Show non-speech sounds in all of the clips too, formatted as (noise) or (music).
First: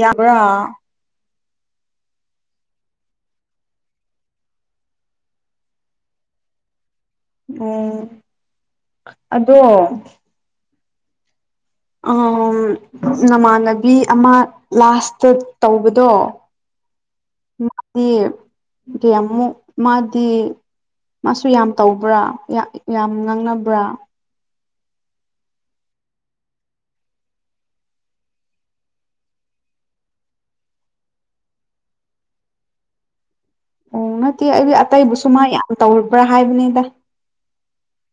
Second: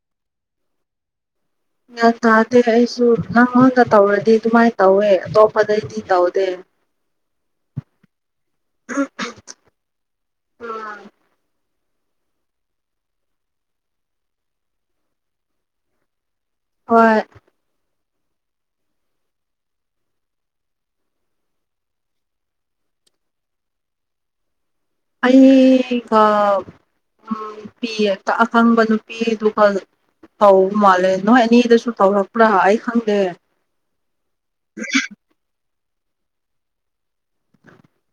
ꯌꯥꯕ꯭ꯔꯥ ꯒ꯭ꯌꯥꯟ ꯇꯥꯗꯦ ꯑꯩꯁꯨ ꯅꯪꯉꯣꯟꯗ ꯇꯧꯔꯗꯤ ꯑꯗꯨꯃꯥꯏꯅ ꯇꯧꯋꯦ ꯑꯇꯣꯞꯄꯗꯩꯗꯤ ꯇꯧꯗꯦ (inaudible) ꯑꫭ ꯑꯗꯣ ꯑꯝ ꯅꯃꯥꯟꯅꯕꯤ ꯑꯃ ꯂꯥꯁꯇ ꯇꯧꯕꯗꯣ ꯍꯣꯏ ꯃꯥꯗꯤ (unintelligible) ꯃꯥꯗꯤ ꯃꯥꯁꯨ ꯌꯥꯝ ꯇꯧꯕ꯭ꯔꯥ ꯌꯥ ꯌꯥꯝ ꯉꯥꯡꯅꯕ꯭ꯔꯥ ꯑꯩꯒ (unintelligible) ꯑꯈꯪꯕ ꯅꯨꯄꯤꯗꯨꯒ ꯇꯧꯕ ꯃꯥꯜꯂꯦ ꯅꯣꯏ ꯑꯦꯅꯤꯗꯁꯨ ꯇꯧꯔꯛꯄ꯭ꯔꯥ ꯑꯩ ꯈꯪꯗꯦ ꯑꯣ ꯅꯠꯇꯦ ꯑꯩꯗꯤ ꯑꯇꯩꯕꯨꯁꯨ ꯃꯥ ꯌꯥꯝ ꯇꯧꯔꯕ꯭ꯔꯥ ꯍꯥꯏꯕꯅꯤꯗ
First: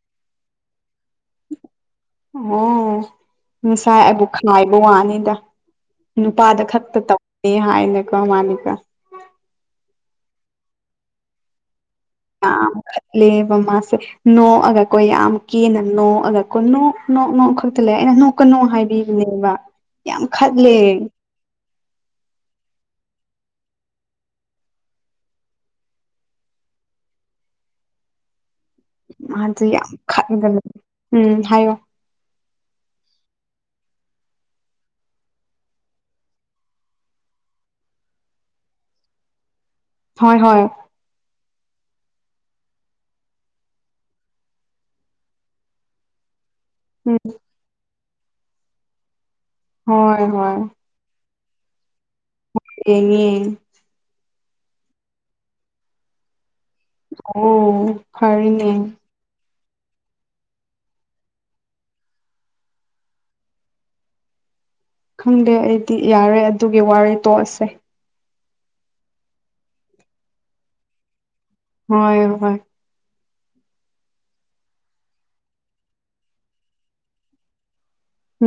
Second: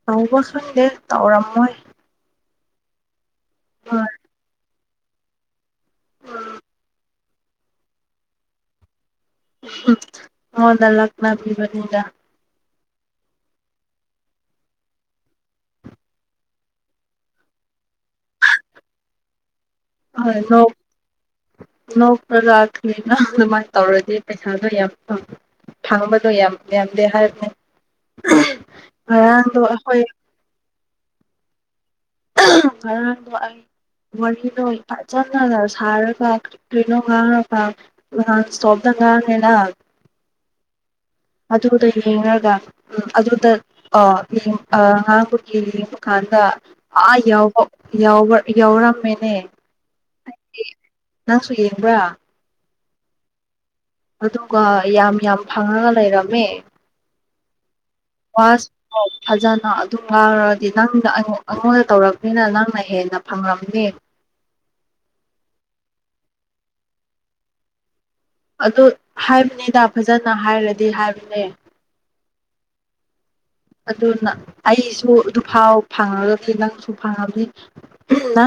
ꯇꯧꯕ ꯈꯪꯗꯦ ꯇꯧꯔꯝꯃꯣꯏ ꯑꯣ ꯍꯣꯏ (unintelligible) ꯑꯩꯕꯨ (unintelligible) ꯕꯋꯥꯅꯤꯗ ꯅꯨꯄꯥꯗ ꯈꯛꯇ ꯇꯧꯅꯤ ꯍꯥꯏꯅꯀꯣ (unintelligible) ꯃꯉꯣꯟꯗ ꯂꯛꯅꯕꯤꯕꯅꯤꯗ ꯌꯥꯝ ꯈꯠꯂꯦꯕ ꯃꯥꯁꯦ ꯅꯣꯛꯑꯒ ꯀꯣ ꯌꯥꯝ ꯀꯦꯅ ꯅꯣꯛꯑꯒ ꯀꯣ ꯅꯣꯛ ꯅꯣꯛ ꯅꯣꯛ ꯈꯛꯇ ꯂꯩ ꯑꯩꯅ ꯅꯣꯛ ꯀꯅꯣ ꯍꯥꯏꯕꯤꯕꯅꯦꯕ ꯌꯥꯝ ꯈꯠꯂꯦ (unintelligible) ꯅꯣꯛꯄꯗ (unintelligible) ꯑꯗꯨꯃꯥꯏꯅ ꯇꯧꯔꯗꯤ ꯄꯩꯁꯥꯗꯣ ꯌꯥꯝ (unintelligible) ꯐꯪꯕꯗꯣ ꯌꯥꯝ ꯌꯥꯝꯗꯦ ꯍꯥꯏꯕꯅꯦ ꯉꯔꯥꯡꯗꯣ ꯃꯥꯗꯤ ꯌꯥꯝ ꯑꯩꯈꯣꯏ ꯈꯟꯕꯅꯦ ꯎꯝ ꯍꯥꯏꯌꯣ (inaudible) ꯋꯥꯔꯤꯗꯣ ꯐꯠꯖꯅꯒ ꯁꯥꯔꯒ ꯀ ꯀ꯭ꯔꯤꯅꯣ ꯉꯥꯡꯔꯒ (unintelligible) ꯁ꯭ꯇꯣꯞꯇ ꯉꯥꯡꯉꯦꯅꯥ ꯍꯣꯏ ꯍꯣꯏ ꯑꯗꯨꯗꯒꯤ (unintelligible) ꯎꯝ ꯑꯗꯨꯗ ꯑ ꯑ ꯉꯥꯡꯕꯒꯤ ꯌꯦꯡꯕ ꯀꯥꯟꯗ ꯑꯥ ꯎꯝ ꯌꯥꯎꯕ ꯌꯥꯎꯕ ꯌꯥꯎꯔꯝꯃꯦꯅꯦ ꯍꯣꯏ ꯍꯣꯏ ꯅꯪꯁꯨ ꯌꯦꯡꯕ꯭ꯔꯥ ꯌꯦꯡꯉꯦ ꯑꯗꯨꯒ ꯌꯥꯝ ꯌꯥꯝ ꯐꯪꯔꯒ ꯂꯩꯔꯝꯃꯦ ꯑꯣ ꯋꯥꯁꯨ ꯐꯔꯅꯦ ꯐꯖꯅ ꯑꯗꯨꯝ ꯉꯥꯡꯔꯗꯤ ꯅꯪꯅ ꯑꯩꯉꯣ ꯑꯩꯉꯣꯟꯗ ꯇꯧꯔꯛꯅꯤꯅ ꯅꯪꯅ ꯍꯦꯟꯅ ꯐꯪꯔꯝꯃꯦ ꯈꯪꯗꯦ ꯑꯩꯗꯤ ꯌꯥꯔꯦ ꯑꯗꯨꯒꯤ ꯋꯥꯔꯤ ꯇꯣꯛꯑꯁꯦ ꯑꯗꯨ ꯍꯥꯏꯕꯅꯤꯗ ꯐꯖꯅ ꯍꯥꯏꯔꯗꯤ ꯍꯥꯏꯕꯅꯦ ꯍꯣꯏ ꯍꯣꯏ ꯑꯗꯨꯅ ꯑꯩꯁꯨ ꯑꯗꯨꯐꯥꯎ ꯐꯪꯉꯒꯗꯤ ꯅꯪꯁꯨ ꯐꯪꯉꯝꯅꯤ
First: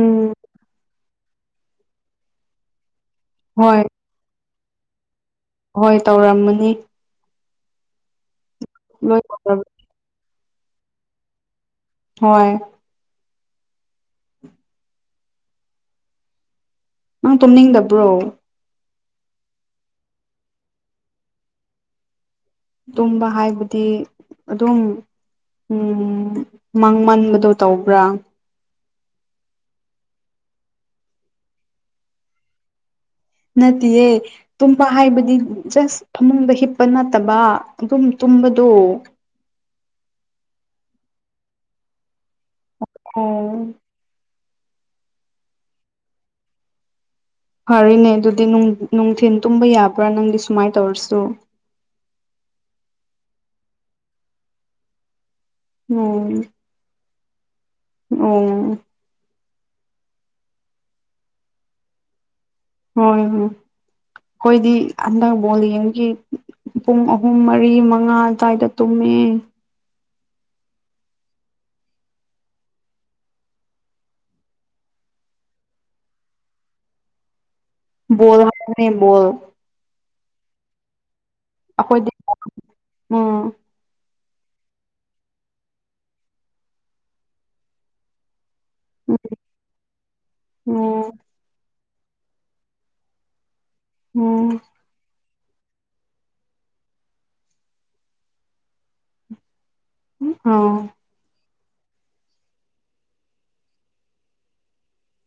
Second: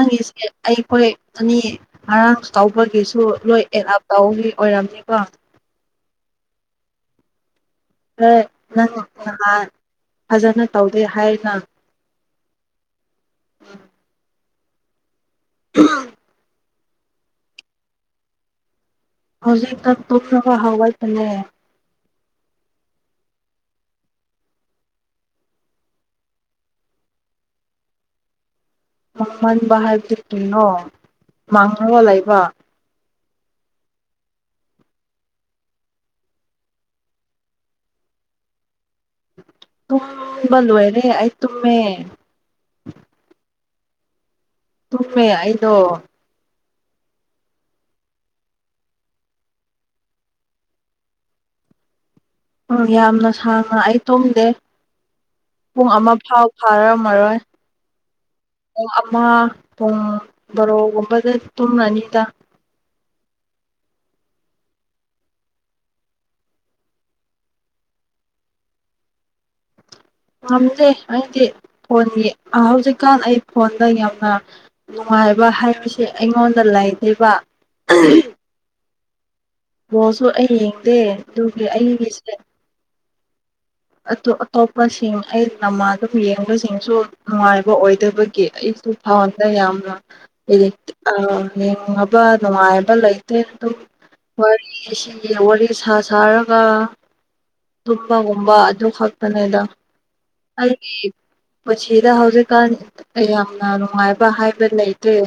ꯎꯝ ꯑꯩꯈꯣꯏ ꯑꯅꯤ ꯉꯔꯥꯡ ꯇꯧꯕꯒꯤꯁꯨ ꯂꯣꯏ ꯍꯣꯏ ꯑꯦꯗꯑꯞ ꯇꯧꯒꯤ ꯑꯣꯏꯔꯝꯅꯤꯀꯣ ꯍꯣꯏ ꯇꯧꯔꯝꯃꯅꯤ ꯍꯣꯏ ꯅꯪ ꯂꯣꯏ ꯇꯧꯔꯝ ꯉꯍꯥꯟ ꯐꯖꯅ ꯇꯧꯗꯦ ꯍꯥꯏꯅ ꯍꯣꯏ (unintelligible) ꯅꯪ ꯇꯨꯝꯅꯤꯡꯗꯕ꯭ꯔꯣ ꯍꯧꯖꯤꯛꯇ ꯇꯣꯛꯅꯕ ꯍꯋꯥꯏ ꯐꯅꯔꯦ ꯇꯨꯝꯕ ꯍꯥꯏꯕꯗꯤ ꯑꯗꯨꯝ ꯎꯝ ꯃꯪ ꯃꯟꯕꯗꯣ ꯇꯧꯕ꯭ꯔꯥ ꯃꯥꯡꯍꯟꯕ ꯍꯥꯏꯕꯕꯁꯤ ꯀꯩꯅꯣ ꯃꯥꯡꯍꯕ ꯂꯩꯕ ꯅꯌꯦ ꯇꯨꯝꯕ ꯍꯥꯏꯕꯗꯤ ꯖꯁ ꯐꯃꯨꯡꯗ ꯍꯤꯞꯄ ꯅꯠꯇꯕ ꯑꯗꯨꯝ ꯇꯨꯝꯕꯗꯣ ꯇꯨꯝꯕ ꯂꯣꯏꯔꯦꯑꯩ ꯇꯨꯝꯃꯦ ꯑꯝ ꯁꯨꯃꯤ ꯑꯩꯗꯣ ꯐꯔꯤꯅꯦ ꯑꯗꯨꯗꯤ ꯅꯨꯡꯊꯤꯟ ꯇꯨꯝꯕ ꯌꯥꯕ꯭ꯔꯥ ꯅꯪꯗꯤ ꯁꯨꯃꯥꯏꯅ ꯇꯧꯔꯁꯨ ꯎꯝ ꯌꯥꯝꯅ ꯁꯥꯡꯅ ꯑꯩ ꯇꯨꯝꯗꯦ ꯄꯨꯡ ꯑꯃ ꯐꯥꯎ ꯐꯥꯔꯔꯝꯃꯔꯣꯏ ꯑꯣꯝ ꯄꯨꯡ ꯑꯃ ꯄꯨꯡ ꯕꯥꯔꯣꯒꯨꯝꯕꯗ ꯇꯨꯡ ꯑꯅꯤꯗ ꯍꯣꯏ ꯍꯣꯏ ꯑꯩꯈꯣꯏꯗꯤ ꯍꯟꯗꯛ ꯕꯣ ꯌꯦꯡꯒꯤ ꯄꯨꯡ ꯑꯍꯨꯝ ꯃꯔꯤ ꯃꯉꯥ ꯑꯗꯨ꯭ꯋꯥꯏꯗ ꯇꯨꯝꯃꯦ ꯉꯝꯖꯩ ꯑꯩꯗꯤ ꯐꯣꯟꯒꯤ ꯍꯧꯖꯤꯛꯀꯥꯟ ꯑꯩ ꯐꯣꯟꯗ ꯌꯥꯝꯅ ꯅꯨꯡꯉꯥꯏꯕ ꯍꯥꯏꯕꯁꯤꯦ ꯑꯩꯉꯣꯟꯗ ꯂꯥꯏꯊꯩꯕ ꯣꯜ ꯍꯥꯏꯅꯤꯕꯣ ꯕꯣꯁꯨ ꯑꯩ ꯌꯦꯡꯗꯦ ꯑꯗꯨꯒꯤ ꯑꯩꯈꯣꯏꯗꯤ ꯑꯩꯒꯤꯁꯦ ꯎꯝ ꯑꯣ ꯑꯇꯣꯞꯄꯁꯤꯡ ꯑꯩ ꯅꯃꯥ ꯑꯗꯨꯝ ꯌꯦꯡꯕꯁꯤꯡꯁꯨ ꯅꯨꯡꯉꯥꯏꯕ ꯑꯣꯏꯗꯕꯒꯤ ꯀ ꯑꯩꯁꯨ ꯐꯥꯎꯗ ꯌꯥꯝꯅ ꯎꯝ ꯎꯝ ꯌꯦꯡꯉꯕ ꯅꯨꯡꯉꯥꯏꯕ ꯂꯩ ꯑꯗꯨ ꯍ ꯎꯝ ꯒꯤ ꯋꯥꯔꯤ ꯁꯥ ꯁꯥꯔꯒ ꯊꯠꯄꯒꯨꯝꯕ ꯑꯗꯨ ꯈꯛꯇꯅꯦꯗ ꯑꯥ ꯑꯗꯨꯦ ꯄꯨꯗ ꯍꯧꯖꯤꯛꯀꯥꯟ ꯌꯥꯝꯅ ꯅꯨꯡꯉꯥꯏꯕ ꯍꯥꯏꯕ ꯂꯩꯇ꯭ꯔꯦ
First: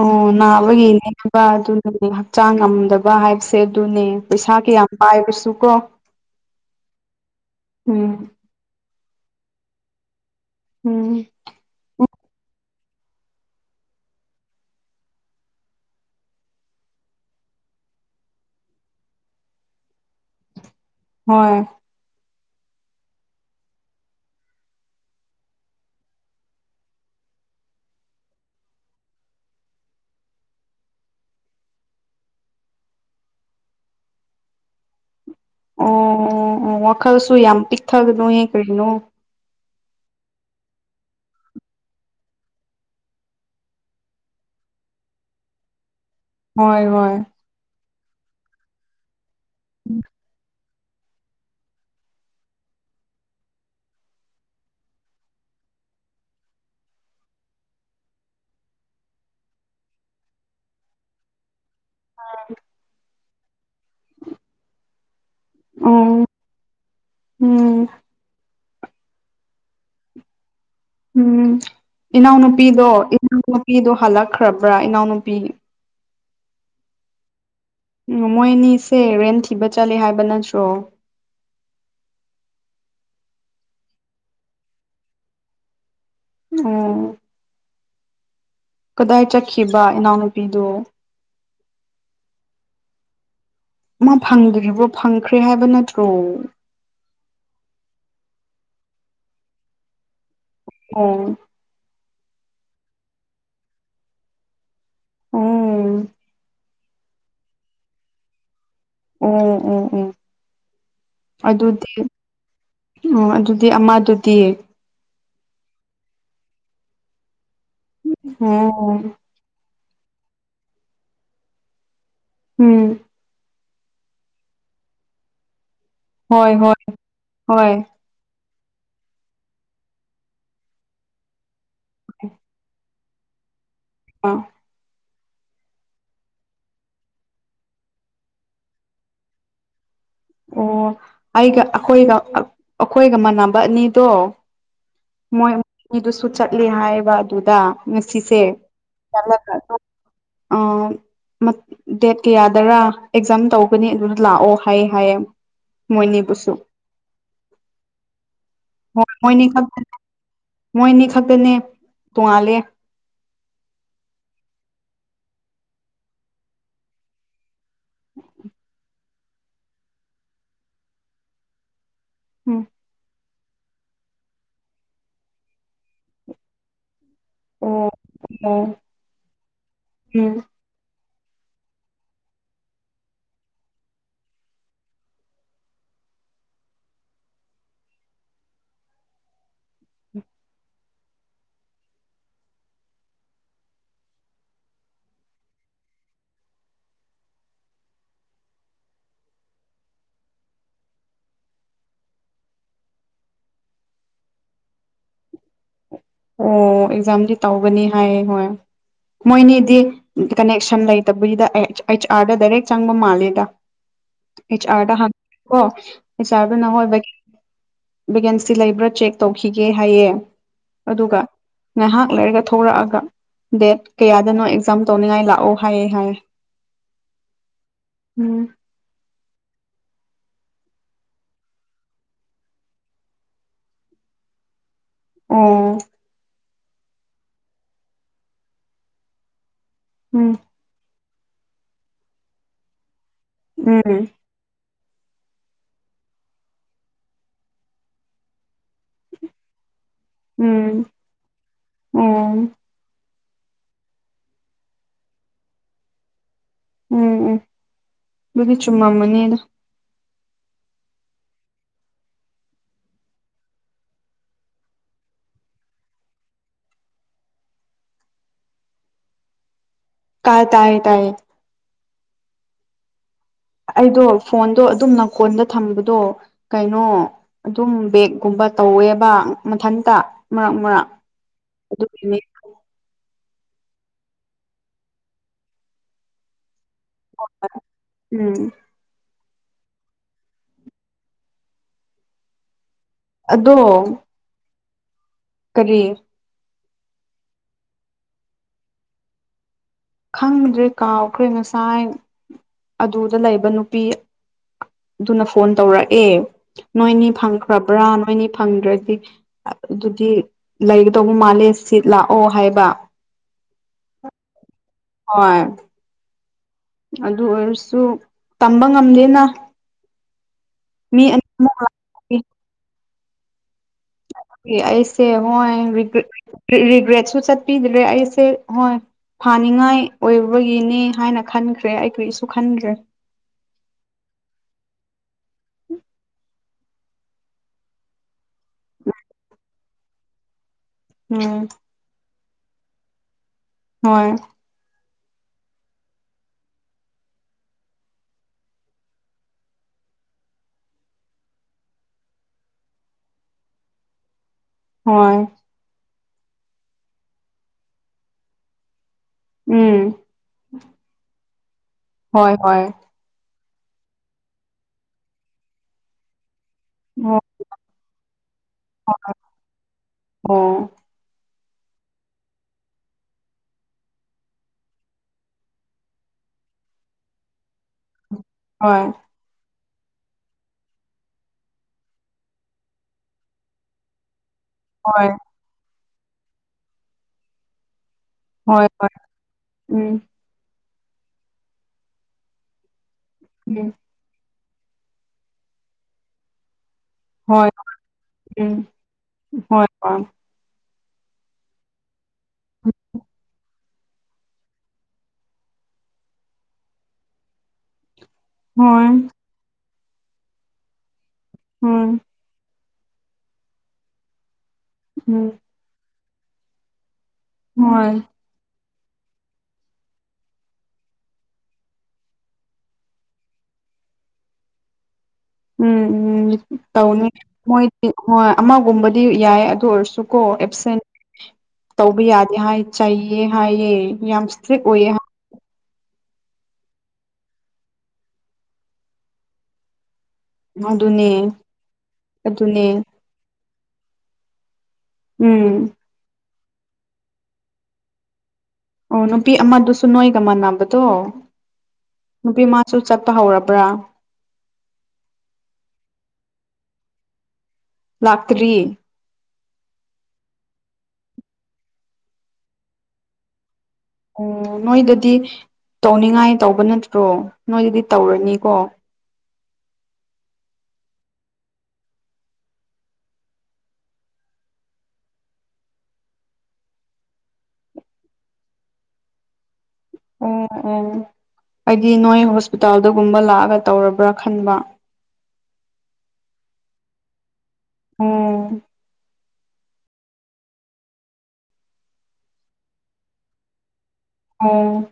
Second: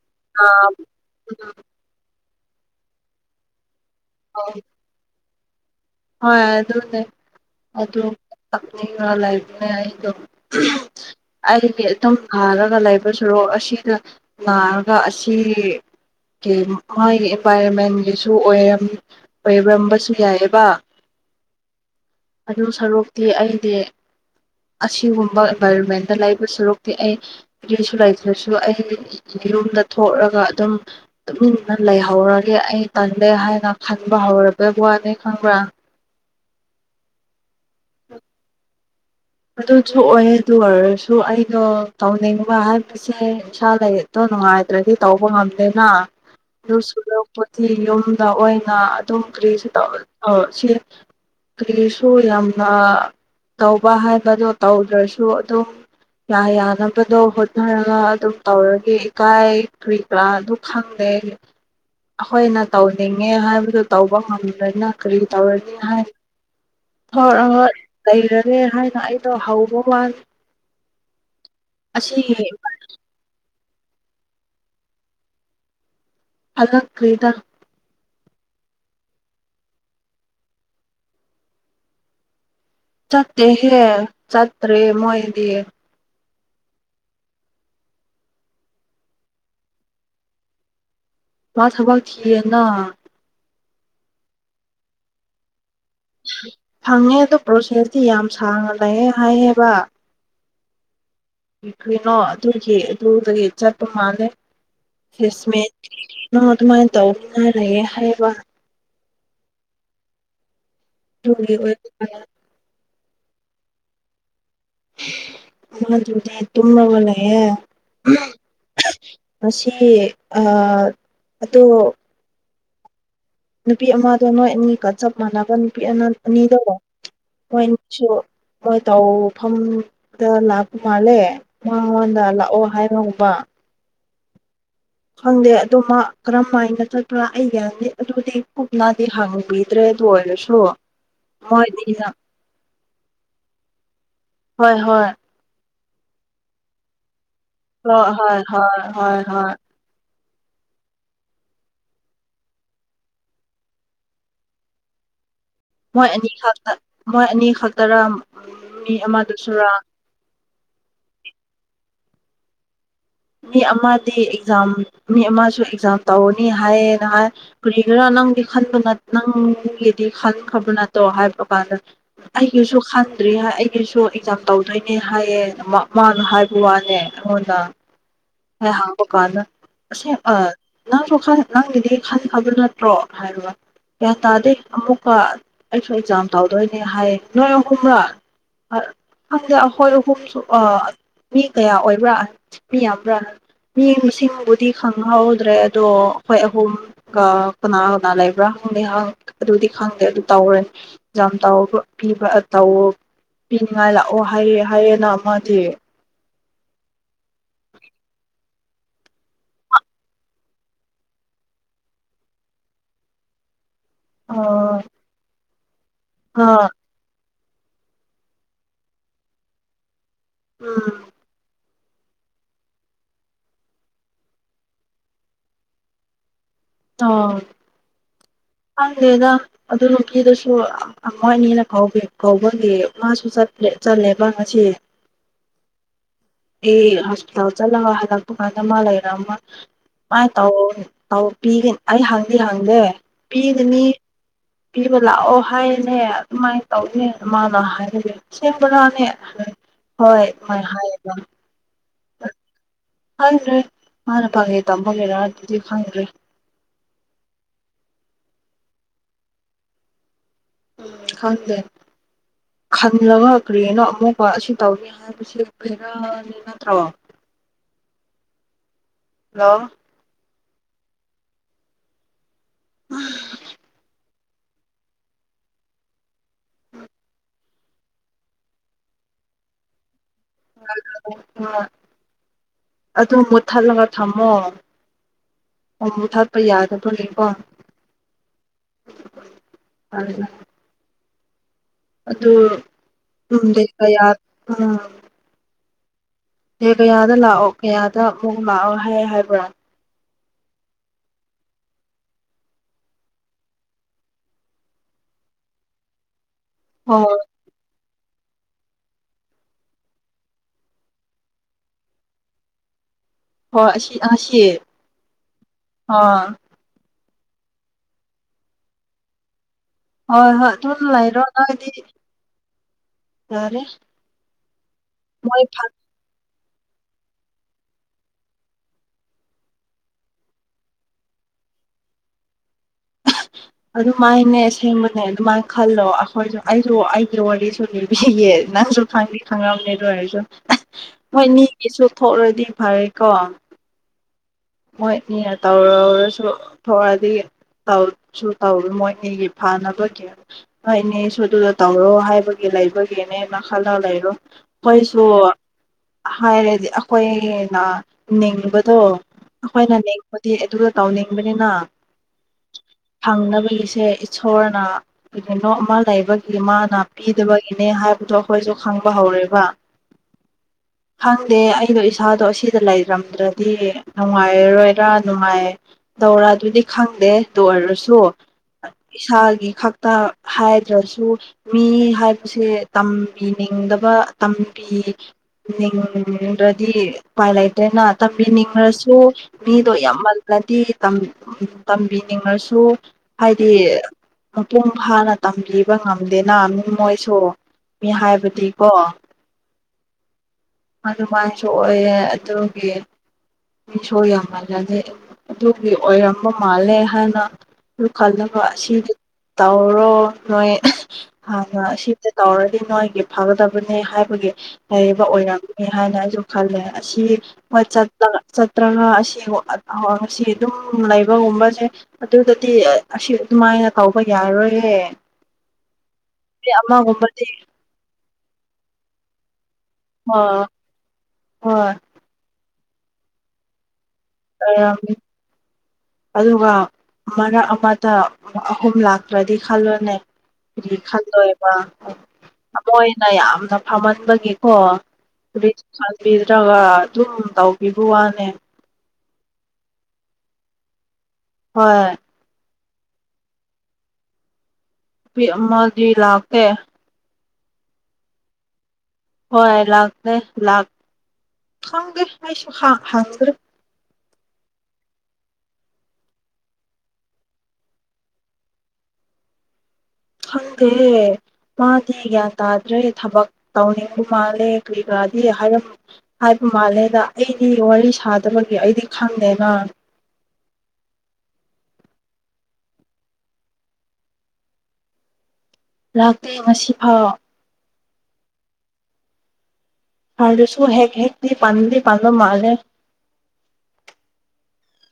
ꯑꯣ ꯑꯥ ꯅꯥꯕ ꯌꯦꯡꯅꯤꯡꯈꯤꯕ ꯑꯗꯨꯅꯅꯦ ꯍꯛꯆꯥꯡ ꯉꯝꯗꯕ ꯍꯥꯏꯕꯁꯦ ꯑꯗꯨꯅꯦ ꯄꯩꯁꯥ ꯀ ꯌꯥꯝ ꯄꯥꯏꯕꯁꯨ ꯀꯣ ꯍꯣꯏ ꯑꯗꯨꯅꯦ ꯎꯝ ꯑꯗꯨꯅꯤꯡꯕ ꯂꯥꯏꯅꯦ ꯑꯩꯗꯣ ꯎꯝ ꯑꯗꯤ ꯊꯝ ꯐꯔ ꯂꯩꯕ ꯁꯣꯔꯣꯛ ꯑꯁꯤꯗ ꯅꯥꯔꯒ ꯑꯁꯤ ꯃꯥꯒꯤ ꯑꯦꯟꯚꯥꯏꯔꯣꯟꯃꯦꯟꯒꯤꯁꯨ ꯑꯣꯏꯔꯝ ꯑꯣꯏꯔꯝꯕꯁꯨ ꯌꯥꯏꯑꯕ ꯍꯣꯏ ꯑꯗꯨ ꯁꯔꯨꯛꯇꯤ ꯑꯩꯗꯤ ꯑꯁꯤꯒꯨꯝꯕ ꯑꯦꯟꯚꯥꯏꯔꯣꯟꯃꯦꯟꯗ ꯂꯩꯕ ꯁꯔꯨꯛꯇꯤ ꯑꯩ ꯂꯁꯨ ꯂꯩꯥꯏꯁꯨꯁꯨ ꯑꯩ ꯌꯨꯝꯗ ꯊꯣꯛꯂꯒ ꯑꯗꯨꯝ ꯑꯗꯨꯅ ꯂꯩꯍꯧꯔꯒꯦ ꯑꯩ ꯇꯜꯗꯦ ꯍꯥꯏꯅ ꯈꯟꯕ ꯍꯧꯔꯕ ꯋꯥꯅꯤ ꯈꯪꯕ꯭ꯔꯥ ꯑꯣ ꯑꯣ ꯋꯥꯈꯜꯁꯨ ꯌꯥꯝ ꯄꯤꯛꯊꯒꯅꯨꯍꯦ ꯀꯔꯤꯅꯣ ꯑꯗꯨꯁꯨ ꯑꯣꯏ ꯑꯗꯨ ꯑꯣꯏꯔꯁꯨ ꯑꯩꯅ ꯇꯧꯅꯤꯡꯕ ꯍꯥꯏ ꯏꯁꯦ ꯏꯁꯥ ꯂꯔꯤꯛꯇꯣ ꯅꯨꯡꯉꯥꯏꯇ꯭ꯔꯗꯤ ꯇꯧꯕ ꯉꯝꯗꯦꯅ ꯍꯣꯏ ꯑꯗꯨꯁꯨ ꯍꯣꯏ ꯂꯧꯄꯣꯊꯤ ꯌꯨꯝꯗ ꯑꯣꯏꯅ ꯑꯗꯨ ꯀ꯭ꯔꯦꯁ ꯇ ꯁꯤ ꯀꯁꯨ ꯌꯥꯝꯅ ꯇꯧꯕ ꯍꯥꯏꯕꯗꯣ ꯇꯧꯗ꯭ꯔꯁꯨ ꯑꯗꯨꯝ ꯌꯥ ꯌꯥꯅꯕꯗꯣ ꯍꯣꯠꯅꯔꯒ ꯑꯗꯨꯝ ꯇꯧꯔꯒꯦ ꯏꯀꯥꯏꯈꯨ ꯥ ꯑꯗꯨ ꯈꯪꯗꯦ ꯑꯩꯈꯣꯏꯅ ꯇꯧꯅꯤꯡꯉꯦ ꯍꯥꯏꯕꯗꯨ ꯇꯧꯕ ꯉꯝꯗꯅ ꯀꯔꯤ ꯇꯧꯔꯅꯤ ꯑꯣ ꯍꯥꯏꯔꯒ ꯎꯝ ꯂꯩ ꯑꯦ ꯍꯥꯏꯅ ꯑꯩꯗꯣ ꯍꯧꯕ ꯋꯥ ꯎꯝ ꯏꯅꯥꯎꯅꯨꯄꯤꯗꯣ ꯏꯅꯥꯎꯅꯨꯄꯤꯗꯣ ꯍꯜꯂꯛꯈ꯭ꯔꯕ꯭ꯔꯥ ꯏꯅꯥꯎꯅꯨꯄꯤ ꯑꯗ ꯀ꯭ꯔꯤꯗꯥ ꯎ ꯃꯣꯏ ꯑꯅꯤꯁꯦ ꯔꯦꯟ ꯊꯤꯕ ꯆꯠꯂꯦ ꯍꯥꯏꯕ ꯅꯠꯇ꯭ꯔꯣ ꯆꯠꯇꯦꯍꯦ ꯆꯠꯇ꯭ꯔꯦ ꯃꯣꯏꯗꯤ ꯎꯝ ꯀꯗꯥꯏ ꯆꯠꯈꯤꯕ ꯏꯅꯥꯎꯅꯨꯄꯤꯗꯣ ꯃꯥ ꯊꯕꯛ ꯊꯤꯌꯦꯅ ꯃꯥ ꯐꯪꯗ꯭ꯔꯤꯕ꯭ꯔꯣ ꯐꯪꯈ꯭ꯔꯦ ꯍꯥꯏꯕ ꯅꯠꯇ꯭ꯔꯣ ꯐꯪꯉꯦ ꯑꯗꯨꯗꯣ ꯄ꯭ꯔꯣꯁꯦꯁꯇꯤ ꯌꯥꯝ ꯁꯥꯡꯅ ꯂꯩꯌꯦ ꯍꯥꯏꯌꯦꯕ ꯑꯣ ꯀꯩꯅꯣ ꯑꯗꯨꯒꯤ ꯑꯗꯨꯗꯒꯤ ꯆꯠꯄ ꯃꯥꯜꯂꯦ ꯏꯁꯃꯦ ꯑꯣ ꯑꯗꯨꯃꯥꯏꯅ ꯇꯧꯅꯔꯦ ꯍꯥꯏꯕ ꯎꯝ ꯎꯝ ꯎꯝ ꯑꯗꯨꯒꯤ ꯑꯗꯨꯗꯤ ꯑꯣ ꯑꯗꯨꯗꯤ ꯑꯃꯗꯨꯗꯤ ꯃꯥ ꯆꯗ ꯇ ꯋꯥꯂꯌꯦꯦ ꯑꯣ ꯃꯁꯤ ꯑꯣ ꯎꯝ ꯅꯨꯄꯤ ꯑꯃꯗꯣ ꯅꯣꯏ ꯑꯅꯤꯒꯠ ꯆꯞ ꯃꯥꯟꯅꯕ ꯅꯨꯄꯤ ꯑꯅ ꯍꯣꯏ ꯅꯤꯗꯣ ꯍꯣꯏ ꯍꯣꯏ ꯋꯥꯣꯏꯁꯨ ꯃꯣꯏ ꯇꯧꯐꯝꯗ ꯂꯥꯛꯄ ꯃꯥꯜꯂꯦ ꯃꯉꯣꯟꯗ ꯂꯥꯛꯑꯣ ꯍꯥꯏꯅꯧꯕ ꯑꯥ ꯈꯪꯗꯦ ꯑꯗꯣ ꯃꯥ ꯀꯔꯝ ꯍꯥꯏꯥꯏꯅ ꯆꯠꯄ꯭ꯔꯥ ꯑꯩ ꯌꯥꯅꯤ ꯑꯗꯨꯗꯤ ꯀꯨꯞꯅꯗꯤ ꯍꯥꯡꯕꯤ ꯗ꯭ꯔꯦ ꯑꯗꯨ ꯑꯣꯏꯔꯁꯨ ꯑꯣ ꯑꯩꯒ ꯃꯣꯏꯗꯤꯅ ꯑꯩꯈꯣꯏꯒ ꯑꯩꯈꯣꯏꯒ ꯃꯥꯟꯅꯕ ꯑꯅꯤꯗꯣ ꯍꯣꯏ ꯍꯣꯏ ꯃꯣꯏꯣꯏ ꯃꯤꯗꯨꯁꯨ ꯆꯠꯂꯤꯦ ꯍꯥꯏꯕ ꯑꯗꯨꯗ ꯍꯣꯏ ꯍꯣꯏ ꯉꯁꯤꯁꯦ ꯍꯣꯏ ꯍꯣꯏ ꯍꯣꯏ ꯑꯥ ꯗꯦꯠ ꯀꯌꯥꯗꯔꯥ ꯑꯦꯛꯖꯥꯝ ꯇꯧꯒꯅꯤ ꯑꯗꯨꯗ ꯂꯥꯛꯑꯣ ꯍꯥꯏꯌꯦ ꯍꯥꯏꯌꯦ ꯃꯣꯏ ꯃꯣꯏꯅꯤꯕꯨꯁꯨ ꯑꯅꯤꯈꯛꯇ ꯃꯣꯏ ꯑꯅꯤ ꯈꯛꯇꯔꯥ ꯃꯤ ꯍꯣꯏ ꯑꯃꯗꯨ ꯃꯣꯏꯅꯤ ꯁꯨꯔꯥ ꯈꯛꯇ ꯃꯣꯏꯅꯤ ꯈꯛꯇꯅꯦ ꯇꯣꯡꯉꯥꯜꯂꯦ ꯃꯤ ꯑꯃꯗꯤ ꯑꯦꯛꯖꯥꯝ ꯃꯤ ꯑꯃꯁꯨ ꯑꯦꯛꯖꯥꯝ ꯇꯧꯅꯤ ꯍꯥꯏꯌꯦꯅ ꯍꯥꯏ ꯀꯔꯤ ꯈꯔꯥ ꯅꯪꯗꯤ ꯈꯟꯕ ꯅꯪꯒꯤꯗꯤ ꯈꯟꯈ꯭ꯔꯕ ꯅꯠꯇ꯭ꯔꯣ ꯍꯥꯏꯕ ꯀꯥꯟꯗ ꯎꯝ ꯑꯩꯒꯤꯁꯨ ꯈꯟꯗ꯭ꯔꯤ ꯍꯥꯏ ꯑꯩꯒꯤꯁꯨ ꯑꯦꯛꯖꯥꯝ ꯇꯧꯗꯣꯏꯅꯦ ꯍꯥꯏꯌꯦ ꯃꯥꯅ ꯍꯥꯏꯕ ꯋꯥꯅꯦ ꯍꯗꯥ ꯑꯣ ꯑꯣ ꯍ ꯍꯥꯎꯕ ꯀꯥꯥꯟꯗ ꯑꯁꯤ ꯎꯝ ꯅꯪꯁꯨ ꯅꯪꯒꯤꯗꯤ ꯈꯟ ꯈꯕ ꯅꯠꯇ꯭ꯔꯣ ꯍꯥꯏꯔꯒ ꯒ꯭ꯌꯥꯟ ꯇꯥꯗꯦ ꯑꯃꯨꯛꯀ ꯑꯩꯁꯨ ꯑꯦꯛꯖꯥꯝ ꯇꯧꯗꯣꯏꯅꯦ ꯍꯥꯏꯌꯦ ꯅꯣꯏ ꯑꯍꯨꯝꯂꯥ ꯍꯪꯗꯦ ꯑꯩꯈꯣꯏ ꯑꯍꯨꯝꯁꯨ ꯃꯤ ꯀꯌꯥ ꯑꯣꯏꯕ꯭ꯔꯥ ꯃꯤ ꯌꯥꯝꯕ꯭ꯔꯥ ꯃꯤ ꯃꯁꯤꯡꯕꯨꯗꯤ ꯈꯪꯍꯧꯗ꯭ꯔꯦ ꯑꯗꯣ ꯑꯩꯈꯣꯏ ꯑꯍꯨꯝ ꯀꯅꯥ ꯀꯅꯥ ꯂꯩꯕ꯭ꯔꯥ ꯍꯪꯗꯦ ꯑꯗꯨꯗꯤ ꯈꯪꯗꯦ ꯑꯗꯨ ꯇꯧꯔꯅꯤ ꯌꯥꯝꯤꯕ ꯇꯑꯣ ꯄꯤꯅꯤꯡꯉꯥꯏ ꯂꯥꯛꯑꯣ ꯍꯥꯏꯌꯦ ꯍꯥꯏꯌꯦꯅ ꯑꯃꯗꯤ ꯑꯣ ꯑꯦꯛꯖꯥꯝꯗꯤ ꯇꯧꯒꯅꯤ ꯍꯥꯏꯌꯦ ꯍꯣꯏ ꯃꯣꯏꯅꯤꯗꯤ ꯀꯅꯦꯛꯁꯟ ꯂꯩꯇꯕꯒꯤꯗ ꯑꯩꯆ ꯑꯥꯔꯗ ꯗꯥꯏꯔꯦꯛ ꯆꯪꯕ ꯃꯥꯜꯂꯦꯗ ꯑ ꯆ ꯑꯔꯗ ꯍꯥꯟꯆꯥꯔꯗ ꯑ ꯅꯉꯣ ꯕꯦꯀꯦꯟꯁꯤ ꯂꯩꯕ꯭ꯔꯥ ꯆꯦꯛ ꯇꯧꯈꯤꯒꯦ ꯍꯥꯏꯌꯦ ꯎꯝ ꯑꯗꯨꯒ ꯉꯥꯏꯍꯥꯛ ꯂꯩꯔꯒ ꯊꯂꯛꯑꯒ ꯗꯦꯠ ꯀꯌꯥꯗꯅꯣ ꯑꯦꯛꯖꯥꯝ ꯇꯧꯅꯤ ꯍꯥꯏ ꯂꯥꯛꯑꯣ ꯍꯥꯏꯌꯦ ꯍꯥꯏꯌꯦ ꯑꯣ ꯎꯝ ꯍꯪꯗꯦꯗ ꯑꯗꯨ ꯅꯨꯄꯤꯠꯀꯤꯗꯨꯁꯨ ꯃꯣꯢꯅꯤꯅ ꯀꯧꯕ ꯀꯧꯕꯒꯤ ꯃꯥꯁꯨ ꯆꯠꯂꯦꯕ ꯉꯁꯤ ꯑꯣ ꯑꯦ ꯍꯣꯁꯄꯤꯇꯥꯜ ꯆꯠꯂꯒ ꯍꯜꯂꯛꯄ ꯀꯥꯟꯗ ꯃꯥ ꯂꯩꯔꯑꯝꯃ ꯀꯃꯥꯏꯅ ꯎꯝ ꯇꯧ ꯄꯥꯎ ꯄꯤ ꯑꯩ ꯍꯪꯗꯤ ꯍꯪꯗꯦ ꯄꯤꯒꯅꯤ ꯎꯝ ꯄꯤꯕ ꯂꯥꯛꯑꯣ ꯍꯥꯏꯅꯦ ꯑꯗꯨꯃꯥꯏꯅ ꯇꯧꯅꯦ ꯃꯥꯅ ꯍꯥꯏꯔꯒ ꯑꯁꯦꯡꯕꯔꯥꯅꯦ ꯍꯣꯏ ꯃꯣꯏ ꯎꯝ ꯍꯥꯢꯌꯦ ꯎꯝ ꯈꯪꯗ꯭ꯔꯦ ꯃꯥꯅ ꯐꯒꯤ ꯇꯝꯕꯒꯤꯔꯥ ꯑꯗꯨꯗꯤ ꯈꯪꯗ꯭ꯔꯦ ꯎꯝ ꯎꯝ ꯑꯗꯨꯗꯤ ꯆꯨꯝꯃꯝꯃꯅꯤꯗ ꯍꯪꯗꯦ ꯍꯪꯂꯒ ꯀꯔꯤꯅꯣ ꯑꯃꯨꯛꯀ ꯑꯁꯤ ꯇꯧꯅꯤ ꯍꯥꯏꯕꯁꯦ ꯈꯔꯅꯤ ꯅꯠꯇ꯭ꯔꯣ ꯍꯜꯂꯣ ꯇꯥꯢꯌꯦ ꯇꯥꯢꯌꯦ ꯇꯥꯏꯌꯦ ꯎꯝ ꯑꯩꯗꯣ ꯐꯣꯟꯗꯣ ꯑꯗꯨꯝ ꯅꯥꯀꯣꯡꯗ ꯊꯝꯕꯗꯣ ꯀꯩꯅꯣ ꯑꯗꯨꯝ ꯕꯦꯛꯀꯨꯝꯕ ꯇꯧꯋꯦꯕ ꯃꯊꯟꯇ ꯃꯔꯛ ꯃꯔꯛ ꯑꯗꯨꯒꯤꯅꯤ ꯑꯗꯨ ꯃꯨꯊꯠꯂꯒ ꯊꯝꯃꯣ ꯎꯝ ꯃꯨꯊꯠꯄ ꯌꯥꯗꯕꯒꯤꯀꯣ ꯎꯝ ꯑꯗꯨ ꯑꯗꯣ ꯎꯗ ꯌꯥꯔ ꯎꯝ ꯀꯔꯤ ꯑꯦ ꯀꯌꯥꯗ ꯂꯥꯛꯑꯣ ꯀꯌꯥꯗ ꯑꯃꯨꯛ ꯂꯥꯛꯑꯣ ꯍꯥꯏ ꯍꯥꯏꯕ꯭ꯔꯥ ꯈꯪꯗ꯭ꯔꯦ ꯀꯥꯎꯈ꯭ꯔꯦ ꯉꯁꯥꯏ ꯑꯗꯨꯗ ꯂꯩꯕ ꯅꯨꯄꯤꯗꯨꯅ ꯐꯣꯟ ꯇꯧꯔꯛꯑꯦ ꯅꯣꯏꯅꯤ ꯍꯣꯏ ꯐꯪ ꯐꯪꯕ꯭ꯔꯥ ꯅꯣꯏꯅꯤ ꯐꯪꯗ꯭ꯔꯗꯤ ꯑꯗꯨꯗꯤ ꯂꯩꯒꯗꯧꯕ ꯃꯥꯜꯂꯦ ꯁꯤꯠ ꯂꯥꯛꯑꯣ ꯍꯥꯏꯕ ꯍꯣꯏ ꯑꯁꯤ ꯉꯁꯤ ꯍꯣꯏ ꯑ ꯑꯗꯨ ꯑꯣꯏꯔꯁꯨ ꯇꯝꯕ ꯉꯝꯗꯦꯅ ꯍꯣꯏ ꯍꯣꯏ ꯑꯗꯨꯝ ꯃꯤ ꯂꯩꯔꯣ ꯑꯅꯤꯃꯨꯛ ꯅꯣꯏꯗꯤ ꯌꯥꯔꯦ ꯑꯩꯁꯦ ꯃꯣꯏ ꯍꯣꯏ ꯔꯤꯒ꯭ꯔꯦꯠꯁꯨ ꯆꯠꯄꯤꯗ꯭ꯔꯦ ꯑꯩꯁꯦ ꯍꯣꯏ ꯐꯥꯅꯤꯡꯉꯥꯏ ꯑꯣꯏꯕꯒꯤꯅꯤ ꯍꯥꯏꯅ ꯈꯟꯈ꯭ꯔꯦ ꯑꯩ ꯀꯔꯤꯁꯨ ꯈꯟꯈ꯭ꯔꯦ ꯑꯗꯨꯃꯥꯏꯅꯦ ꯑꯁꯦꯡꯕꯅꯦ ꯑꯗꯨꯃꯥꯏꯅ ꯈꯜꯂꯣ ꯑꯩꯈꯣꯏꯁꯨ ꯑꯩꯁꯨ ꯑꯩꯒꯤ ꯋꯥꯔꯤꯁꯨ ꯂꯤꯕꯤꯒꯦ ꯅꯪꯁꯨ ꯈꯪꯗꯤ ꯈꯪꯉꯝꯅꯤ ꯑꯗꯨꯑꯣꯢꯔꯁꯨ ꯍꯣꯏ ꯎꯝ ꯃꯤꯒꯤꯁꯨ ꯊꯣꯛꯂꯗꯤ ꯐꯔꯦꯀꯣ ꯍꯣꯏ ꯃꯣꯏ ꯃꯤꯅ ꯇꯧꯔꯨꯔꯁꯨ ꯊꯣꯛꯑꯗꯤ ꯇꯧꯁꯨ ꯇꯧꯔꯣꯢ ꯃꯣꯏꯅꯤꯒꯤ ꯐꯅꯕꯒꯤ ꯅꯣꯏ ꯑꯅꯤꯁꯨ ꯑꯗꯨꯗ ꯇꯧꯔꯣ ꯍꯥꯏꯕꯒꯤ ꯂꯩꯕꯒꯤꯅꯦꯅ ꯈꯜꯂꯒ ꯂꯩꯔꯣ ꯑꯩꯈꯣꯏꯁꯨ ꯍꯣꯏ ꯍꯥꯏꯔꯗꯤ ꯑꯩꯈꯣꯏꯅ ꯅꯤꯡꯕꯗꯣ ꯑꯩꯈꯣꯏꯅ ꯎꯝ ꯅꯤꯡꯕꯗꯤ ꯑꯗꯨꯒ ꯇꯧꯅꯤꯡꯕꯅꯤꯅ ꯍꯣꯏ ꯍꯣꯏ ꯐꯪꯅꯕꯒꯤꯁꯦ ꯏꯁꯣꯔꯅ ꯀꯔꯤꯅꯣ ꯑꯃ ꯂꯩꯕꯒꯤ ꯃꯥꯅ ꯑꯣ ꯄꯤꯗꯕꯒꯤꯅꯦ ꯍꯥꯏꯕꯗꯣ ꯑꯩꯈꯣꯏꯁꯨ ꯈꯪꯕ ꯍꯧꯔꯦꯕ ꯑꯣ ꯈꯪꯗꯦ ꯑꯩꯗꯣ ꯏꯁꯥꯗꯣ ꯑꯁꯤꯗ ꯂꯩꯔꯝꯗ꯭ꯔꯗꯤ ꯅꯨꯡꯉꯥꯏꯔꯣꯏꯔ ꯅꯨꯡꯉꯥꯏꯗꯧꯔꯥ ꯑꯗꯨꯗꯤ ꯈꯪꯗꯦ ꯑꯗꯨ ꯑꯣꯏꯔꯁꯨ ꯍꯣꯏ ꯏꯁꯥꯒꯤ ꯈꯛ ꯇ ꯍꯥꯏꯗ꯭ꯔꯁꯨ ꯃꯤ ꯍꯥꯏꯕꯁꯦ ꯇꯝꯕꯤꯅꯤꯡꯗꯕ ꯍꯣꯏ ꯇꯝꯕꯤꯅꯤꯡꯕꯗꯤ ꯎꯄꯥꯏ ꯂꯩꯇꯦꯅ ꯍꯣꯏ ꯇꯝꯕꯤꯅꯤꯡꯉ꯭ꯔꯁꯨ ꯍꯣꯏ ꯃꯤꯗꯣ ꯎꯝ ꯌꯥꯝꯃꯜꯂꯗꯤ ꯇꯝꯕꯤꯅꯤꯡꯉꯁꯨ ꯍꯥꯏꯗꯤ ꯎꯝ ꯃꯄꯨꯡ ꯐꯥꯅ ꯇꯝꯕꯤꯕ ꯉꯝꯗꯦꯅ ꯃꯤ ꯃꯣꯏ ꯣ ꯍꯣꯏ ꯃꯤ ꯎꯝ ꯍꯥꯏꯕꯗꯤꯀꯣ ꯍꯣꯏ ꯍꯣꯏ ꯑꯗꯨꯗꯨ ꯃꯥꯁꯨ ꯑꯣꯏꯌꯦ ꯑꯗꯨꯒꯤ ꯃꯤꯁꯨ ꯌꯥꯝ ꯃꯥꯜꯍꯂꯦ ꯑꯗꯨꯒꯤ ꯑꯣꯏꯔꯝꯕ ꯃꯥꯜꯂꯦ ꯍꯥꯏꯅ ꯈꯜꯂ ꯑ ꯍꯣꯏ ꯑꯁꯤꯗ ꯇꯧꯔꯣ ꯅꯣꯏ ꯍꯥꯟꯅ ꯎꯝ ꯑꯁꯤꯗ ꯇꯧꯔꯗꯤ ꯅꯣꯏꯒꯤ ꯐꯒꯗꯕꯅꯤ ꯍꯥꯏꯕꯒꯤ ꯂꯩꯕ ꯎꯝ ꯑꯣꯏꯔꯝꯃꯤ ꯍꯥꯏꯅ ꯑꯩꯁꯨ ꯈꯜꯂꯦ ꯑꯁꯤ ꯃꯣꯏ ꯍꯣꯏ ꯆꯠꯄ ꯆꯠꯇ꯭ꯔꯒ ꯑꯁꯤ ꯉꯁꯤ ꯑꯗꯨꯝ ꯂꯩꯕꯒꯨꯝꯕꯁꯦ ꯑꯗꯨꯗꯗꯤ ꯑꯁꯤ ꯑꯗꯨꯃꯥꯏꯅ ꯀꯧꯕꯧꯕ ꯌꯥꯔꯣꯏꯦ ꯎꯝ ꯎꯝ ꯇꯧꯅꯤ ꯃꯣꯏꯗꯤ ꯍꯣꯏ ꯑꯃꯒꯨꯝꯕꯗꯤ ꯌꯥꯏ ꯑꯗꯨ ꯑꯣꯏꯔꯁꯨ ꯁꯨ ꯀꯣ ꯍꯣꯏ ꯑꯦꯞꯁꯦꯟ ꯍꯣꯏ ꯇꯧꯕ ꯌꯥꯗꯦ ꯍꯥꯏ ꯆꯩꯌꯦ ꯍꯥꯏꯌꯦꯦ ꯌꯥꯝꯁꯇ ꯑꯣꯏꯔꯝꯅꯤ ꯑꯣꯏ ꯑꯗꯨꯒ ꯃꯔꯛ ꯑꯃꯇ ꯑꯍꯨꯝ ꯂꯥꯛꯇ꯭ꯔꯗꯤ ꯈꯜꯂꯣꯅꯦ ꯍꯥꯏꯗꯤ ꯑꯗꯨꯅꯦ ꯑꯗꯨꯅꯦ ꯈꯟꯗꯣꯏꯕꯣꯏ ꯅ ꯌꯥꯝꯅ ꯐꯝꯍꯟꯕꯒꯤꯀꯣ ꯎꯝ ꯕꯤꯗ꯭ꯔꯒ ꯑꯗꯨꯝ ꯇꯧꯕꯤꯕ ꯋꯥꯅꯦ ꯑꯣ ꯅꯨꯄꯤ ꯑꯃꯗꯨꯁꯨ ꯅꯣꯏꯒ ꯃꯥꯟꯅꯕꯗꯣ ꯍꯣꯏ ꯅꯨꯄꯤ ꯃꯥꯁꯨ ꯆꯠꯄ ꯍꯧꯔꯕ꯭ꯔꯥ ꯃꯖꯤ ꯏꯥꯛꯀꯦ ꯂꯥꯛꯇ꯭ꯔꯤꯌꯦ ꯍꯣꯏ ꯂꯥꯛꯂꯦ ꯂꯥꯛ ꯈꯪꯒꯦꯁꯨ ꯍ꯭ꯔꯦ ꯎꯝ ꯅꯣꯏꯗꯗꯤ ꯇꯧꯅꯤꯡꯉꯥꯏ ꯇꯧꯕ ꯅꯠꯇ꯭ꯔꯣ ꯅꯣꯏꯗꯗꯤ ꯇꯧꯔꯅꯤꯀꯣ ꯐꯪꯗꯦ ꯃꯥꯗꯤ ꯒ꯭ꯌꯥꯟ ꯇꯥꯗ꯭ꯔꯦ ꯊꯕꯛ ꯇꯧꯅꯤꯡꯕ ꯃꯥꯜꯂꯦ ꯀꯔꯤ ꯀꯔꯥꯗꯤ ꯍꯥꯏꯔꯝꯃ ꯍꯥꯏꯕ ꯃꯥꯜꯂꯦꯗ ꯑꯩꯗꯤ ꯋꯥꯔꯤ ꯁꯥꯗꯕꯒꯤ ꯑꯩꯗꯤ ꯈꯪꯗꯦꯅ ꯑꯣ ꯑꯣ ꯍꯥꯏꯗꯤ ꯅꯣꯏ ꯍꯣꯁꯄꯤꯇꯥꯜꯗꯒꯨꯝꯕ ꯂꯥꯛꯑꯒ ꯇꯧꯔꯕ꯭ꯔꯥ ꯈꯟꯕ ꯂꯥꯛꯇꯦ ꯉꯁꯤ ꯐꯥꯎ ꯎꯝ ꯐꯔꯁꯨ ꯍꯦꯛ ꯍꯦꯛꯒꯗꯤ ꯄꯥꯟꯗꯤ ꯄꯥꯟꯂ ꯃꯥꯔꯦ ꯑ